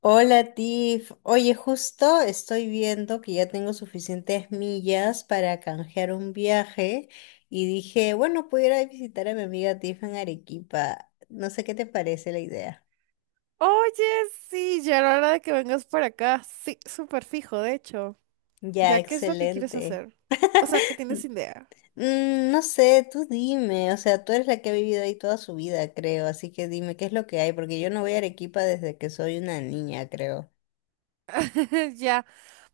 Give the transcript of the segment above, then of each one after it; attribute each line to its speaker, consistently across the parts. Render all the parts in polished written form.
Speaker 1: Hola Tiff, oye, justo estoy viendo que ya tengo suficientes millas para canjear un viaje y dije, bueno, pudiera visitar a mi amiga Tiff en Arequipa. No sé qué te parece la idea.
Speaker 2: Oye, sí, ya era hora de que vengas por acá. Sí, súper fijo, de hecho.
Speaker 1: Ya,
Speaker 2: ¿Ya qué es lo que quieres
Speaker 1: excelente.
Speaker 2: hacer? O sea, ¿qué tienes idea?
Speaker 1: No sé, tú dime, o sea, tú eres la que ha vivido ahí toda su vida, creo, así que dime qué es lo que hay, porque yo no voy a Arequipa desde que soy una niña, creo.
Speaker 2: Ya,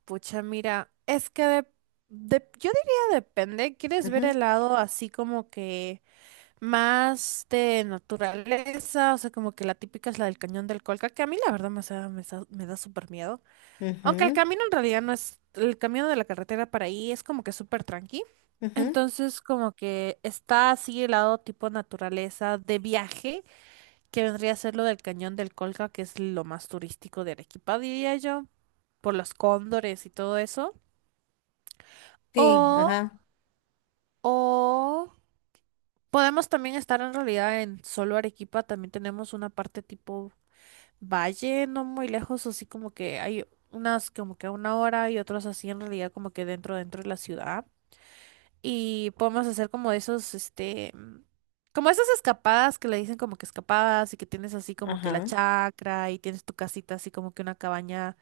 Speaker 2: pucha, mira, es que yo diría depende. ¿Quieres ver
Speaker 1: Ujú,
Speaker 2: el lado así como que más de naturaleza? O sea, como que la típica es la del cañón del Colca, que a mí la verdad me da súper miedo. Aunque el
Speaker 1: ujú,
Speaker 2: camino en realidad no es, el camino de la carretera para ahí es como que súper tranqui.
Speaker 1: ujú.
Speaker 2: Entonces como que está así el lado tipo naturaleza de viaje, que vendría a ser lo del Cañón del Colca, que es lo más turístico de Arequipa, diría yo, por los cóndores y todo eso.
Speaker 1: Sí,
Speaker 2: O,
Speaker 1: ajá,
Speaker 2: o podemos también estar en realidad en solo Arequipa, también tenemos una parte tipo valle, no muy lejos, así como que hay unas como que a una hora y otros así en realidad como que dentro de la ciudad. Y podemos hacer como esos, como esas escapadas que le dicen como que escapadas y que tienes así como que la
Speaker 1: ajá.
Speaker 2: chacra y tienes tu casita así como que una cabaña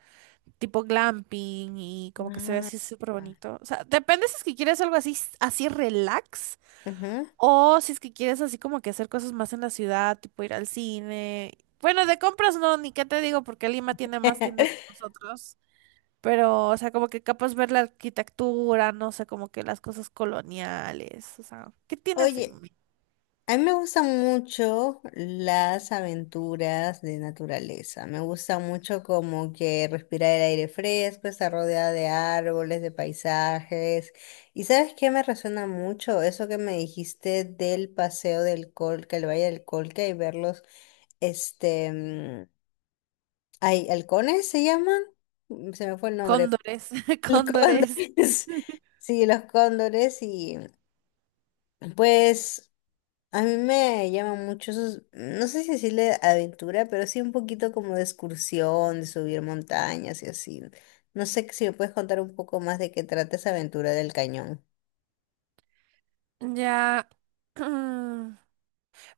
Speaker 2: tipo glamping y como que se ve
Speaker 1: Ajá,
Speaker 2: así súper bonito. O sea, depende si es que quieres algo así, así relax
Speaker 1: ujú.
Speaker 2: o si es que quieres así como que hacer cosas más en la ciudad, tipo ir al cine. Bueno, de compras no, ni qué te digo, porque Lima tiene más tiendas que nosotros. Pero, o sea, como que capaz ver la arquitectura, no sé, como que las cosas coloniales, o sea, ¿qué tienes en
Speaker 1: Oye,
Speaker 2: mente?
Speaker 1: a mí me gustan mucho las aventuras de naturaleza. Me gusta mucho como que respirar el aire fresco, estar rodeada de árboles, de paisajes. ¿Y sabes qué me resuena mucho? Eso que me dijiste del paseo del Colca, el Valle del Colca y ver los, este, mm, halcones se llaman. Se me fue el nombre.
Speaker 2: Cóndores,
Speaker 1: Los
Speaker 2: cóndores.
Speaker 1: cóndores. Sí, los cóndores y pues. A mí me llaman mucho esos, no sé si decirle aventura, pero sí un poquito como de excursión, de subir montañas y así. No sé si me puedes contar un poco más de qué trata esa aventura del cañón.
Speaker 2: Ya. mm,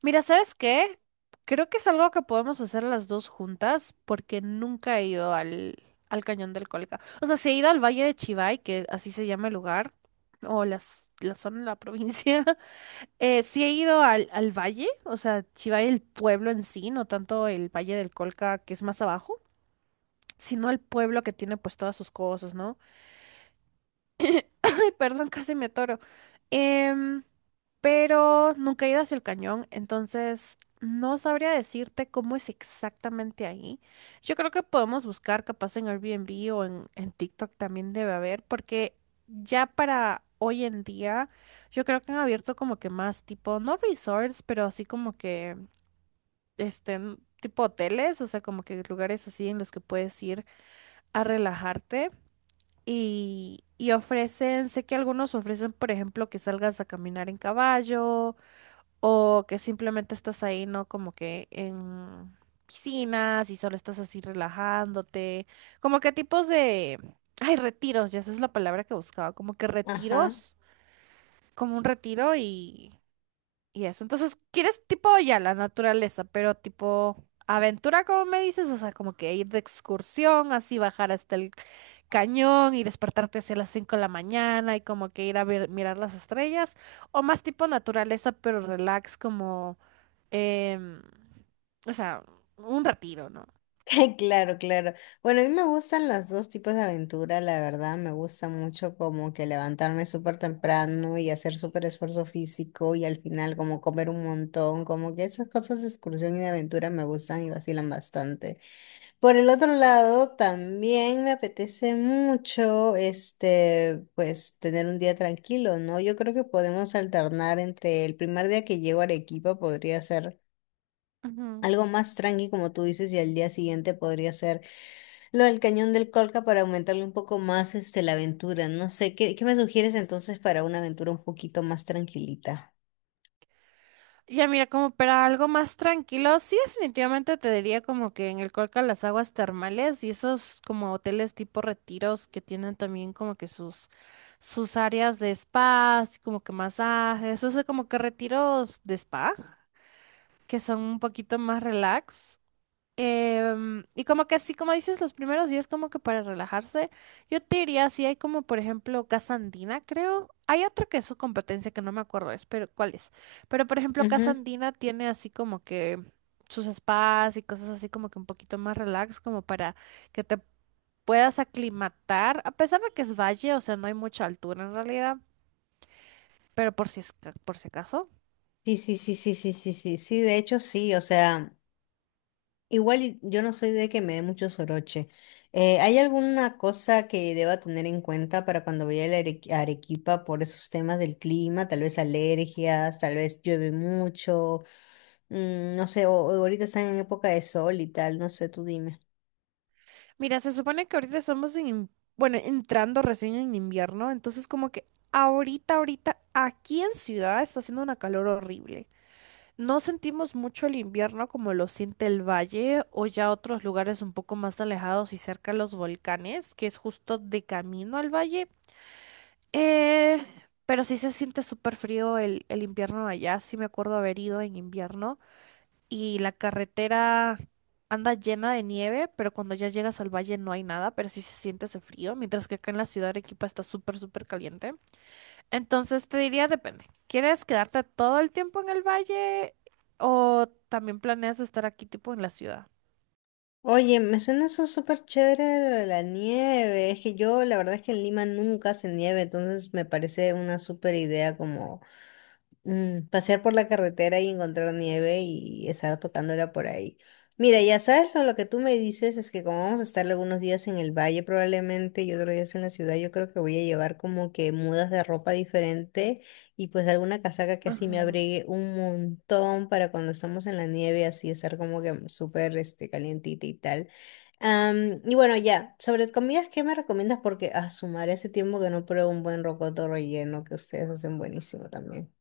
Speaker 2: Mira, ¿sabes qué? Creo que es algo que podemos hacer las dos juntas porque nunca he ido al Cañón del Colca. O sea, sí he ido al Valle de Chivay, que así se llama el lugar, o la zona, la provincia. Sí he ido al valle, o sea, Chivay el pueblo en sí, no tanto el Valle del Colca que es más abajo, sino el pueblo que tiene pues todas sus cosas, ¿no? Ay, perdón, casi me atoro. Em, pero nunca he ido hacia el cañón, entonces no sabría decirte cómo es exactamente ahí. Yo creo que podemos buscar capaz en Airbnb o en TikTok también debe haber, porque ya para hoy en día yo creo que han abierto como que más tipo, no resorts, pero así como que tipo hoteles, o sea, como que lugares así en los que puedes ir a relajarte y ofrecen, sé que algunos ofrecen, por ejemplo, que salgas a caminar en caballo o que simplemente estás ahí, ¿no? Como que en piscinas y solo estás así relajándote, como que tipos de, ay, retiros, ya esa es la palabra que buscaba, como que
Speaker 1: Ajá,
Speaker 2: retiros, como un retiro y eso. Entonces, quieres tipo ya la naturaleza, pero tipo aventura, como me dices, o sea, como que ir de excursión, así bajar hasta el cañón y despertarte hacia las 5 de la mañana y como que ir a ver, mirar las estrellas, o más tipo naturaleza, pero relax, como, em, o sea, un retiro, ¿no?
Speaker 1: claro, claro. Bueno, a mí me gustan las dos tipos de aventura, la verdad. Me gusta mucho como que levantarme súper temprano y hacer súper esfuerzo físico y al final como comer un montón, como que esas cosas de excursión y de aventura me gustan y vacilan bastante. Por el otro lado, también me apetece mucho, pues, tener un día tranquilo, ¿no? Yo creo que podemos alternar entre el primer día que llego a Arequipa podría ser
Speaker 2: Ujú.
Speaker 1: algo más tranqui, como tú dices, y al día siguiente podría ser lo del Cañón del Colca para aumentarle un poco más, la aventura. No sé, ¿qué me sugieres entonces para una aventura un poquito más tranquilita?
Speaker 2: Ya mira, como para algo más tranquilo, sí definitivamente te diría como que en el Colca las aguas termales y esos como hoteles tipo retiros que tienen también como que sus áreas de spa, así como que masajes, o sea, como que retiros de spa, que son un poquito más relax. Y como que así, como dices, los primeros días como que para relajarse, yo te diría, si hay como por ejemplo Casa Andina, creo, hay otro que es su competencia que no me acuerdo es, pero cuál es, pero por ejemplo Casa
Speaker 1: Ujú.
Speaker 2: Andina tiene así como que sus spas y cosas así como que un poquito más relax, como para que te puedas aclimatar, a pesar de que es valle, o sea, no hay mucha altura en realidad, pero por si, por si acaso.
Speaker 1: Sí, sí, sí, sí, sí, sí, sí, sí, de hecho sí, o sea. Igual yo no soy de que me dé mucho soroche. ¿Hay alguna cosa que deba tener en cuenta para cuando vaya a la a Arequipa por esos temas del clima? Tal vez alergias, tal vez llueve mucho, no sé, o ahorita están en época de sol y tal, no sé, tú dime.
Speaker 2: Mira, se supone que ahorita estamos bueno, entrando recién en invierno, entonces como que ahorita, ahorita, aquí en ciudad está haciendo una calor horrible. No sentimos mucho el invierno como lo siente el valle o ya otros lugares un poco más alejados y cerca a los volcanes, que es justo de camino al valle. Eh, pero sí se siente súper frío el invierno allá, sí me acuerdo haber ido en invierno y la carretera anda llena de nieve, pero cuando ya llegas al valle no hay nada, pero sí se siente ese frío, mientras que acá en la ciudad de Arequipa está súper, súper caliente. Entonces te diría, depende. ¿Quieres quedarte todo el tiempo en el valle o también planeas estar aquí tipo en la ciudad?
Speaker 1: Oye, me suena eso súper chévere lo de la nieve. Es que yo la verdad es que en Lima nunca hace nieve, entonces me parece una súper idea como... pasear por la carretera y encontrar nieve y estar tocándola por ahí. Mira, ya sabes, lo que tú me dices es que como vamos a estar algunos días en el valle probablemente y otros días en la ciudad, yo creo que voy a llevar como que mudas de ropa diferente y pues alguna casaca que así me
Speaker 2: Ajá.
Speaker 1: abrigue un montón para cuando estamos en la nieve, así estar como que súper calientita y tal. Y bueno, ya, sobre comidas, ¿qué me recomiendas? Porque a sumar ese tiempo que no pruebo un buen rocoto relleno que ustedes hacen buenísimo también.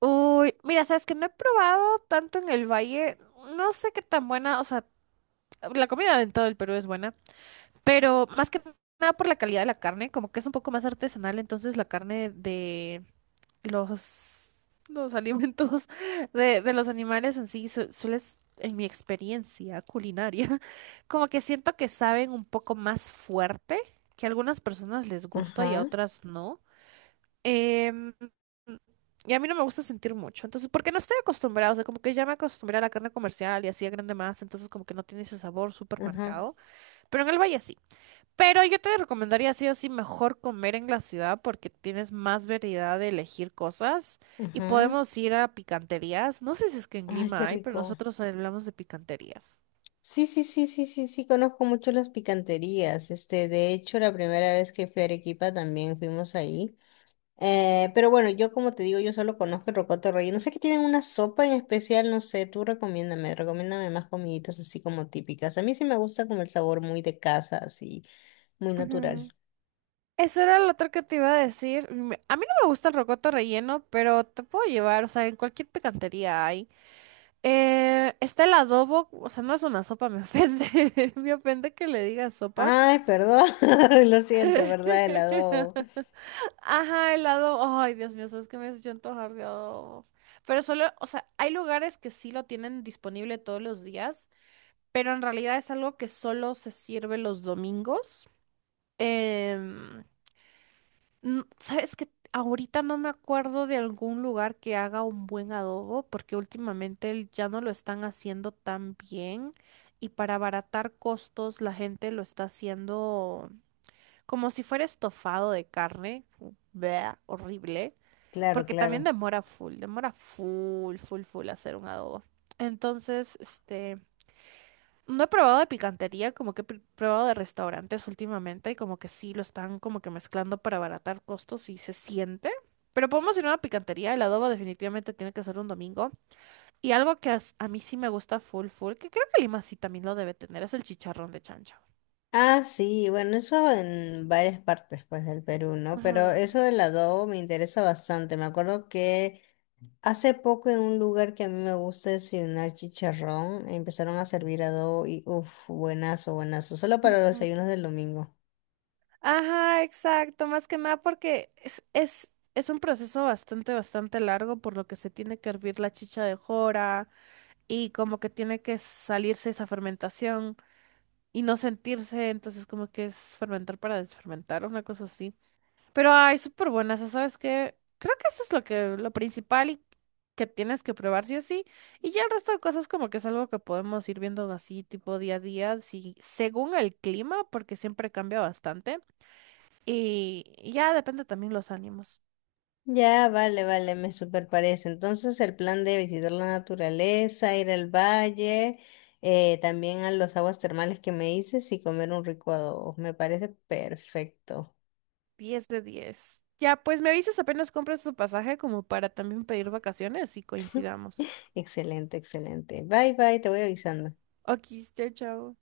Speaker 2: Uy, mira, sabes que no he probado tanto en el valle, no sé qué tan buena, o sea, la comida en todo el Perú es buena, pero más que nada por la calidad de la carne, como que es un poco más artesanal, entonces la carne de los, los alimentos de los animales en sí sueles, en mi experiencia culinaria, como que siento que saben un poco más fuerte, que a algunas personas les gusta y a
Speaker 1: Ajá,
Speaker 2: otras no. Em, y a mí no me gusta sentir mucho, entonces, porque no estoy acostumbrada, o sea, como que ya me acostumbré a la carne comercial y así a grande más, entonces como que no tiene ese sabor súper
Speaker 1: ajá,
Speaker 2: marcado, pero en el valle sí. Pero yo te recomendaría sí o sí mejor comer en la ciudad porque tienes más variedad de elegir cosas y
Speaker 1: ajá.
Speaker 2: podemos ir a picanterías. No sé si es que en
Speaker 1: Ay, qué
Speaker 2: Lima hay, pero
Speaker 1: rico.
Speaker 2: nosotros hablamos de picanterías.
Speaker 1: Sí, sí, sí, sí, sí, sí, conozco mucho las picanterías. De hecho, la primera vez que fui a Arequipa también fuimos ahí. Pero bueno, yo como te digo, yo solo conozco el rocoto relleno. No sé que tienen una sopa en especial, no sé, tú recomiéndame, recomiéndame más comiditas así como típicas. A mí sí me gusta como el sabor muy de casa, así, muy natural.
Speaker 2: Ujú. Eso era lo otro que te iba a decir. A mí no me gusta el rocoto relleno, pero te puedo llevar, o sea, en cualquier picantería hay. Está el adobo, o sea, no es una sopa, me ofende. Me ofende que le diga sopa.
Speaker 1: Ay, perdón, lo siento, ¿verdad? El adobo.
Speaker 2: Ajá, el adobo. Ay, Dios mío, sabes que me has hecho antojar de adobo. Pero solo, o sea, hay lugares que sí lo tienen disponible todos los días, pero en realidad es algo que solo se sirve los domingos. Em, ¿Sabes qué? Ahorita no me acuerdo de algún lugar que haga un buen adobo, porque últimamente ya no lo están haciendo tan bien y para abaratar costos la gente lo está haciendo como si fuera estofado de carne. Bleh, horrible,
Speaker 1: Claro,
Speaker 2: porque también
Speaker 1: claro.
Speaker 2: demora full, full, full hacer un adobo. Entonces, no he probado de picantería, como que he probado de restaurantes últimamente y como que sí lo están como que mezclando para abaratar costos y se siente. Pero podemos ir a una picantería, el adobo definitivamente tiene que ser un domingo. Y algo que a mí sí me gusta full full, que creo que Lima sí también lo debe tener, es el chicharrón de chancho.
Speaker 1: Ah, sí, bueno, eso en varias partes pues del Perú, ¿no? Pero
Speaker 2: Ajá.
Speaker 1: eso del adobo me interesa bastante. Me acuerdo que hace poco en un lugar que a mí me gusta desayunar chicharrón, empezaron a servir adobo y uff, buenazo, buenazo, solo para los
Speaker 2: Ujú.
Speaker 1: desayunos del domingo.
Speaker 2: Ajá, exacto, más que nada porque es un proceso bastante, bastante largo por lo que se tiene que hervir la chicha de jora y como que tiene que salirse esa fermentación. Y no sentirse, entonces como que es fermentar para desfermentar, una cosa así. Pero hay súper buenas, ¿sabes qué? Creo que eso es lo principal y que tienes que probar sí o sí. Y ya el resto de cosas como que es algo que podemos ir viendo así, tipo día a día, si, según el clima, porque siempre cambia bastante. Y ya depende también los ánimos.
Speaker 1: Ya, vale, vale, me super parece. Entonces el plan de visitar la naturaleza, ir al valle, también a los aguas termales que me dices y comer un rico adobo, me parece perfecto.
Speaker 2: 10 de 10. Ya, pues me avisas apenas compras tu pasaje como para también pedir vacaciones y coincidamos.
Speaker 1: Excelente, excelente. Bye, bye, te voy avisando.
Speaker 2: Ok, chao, chao.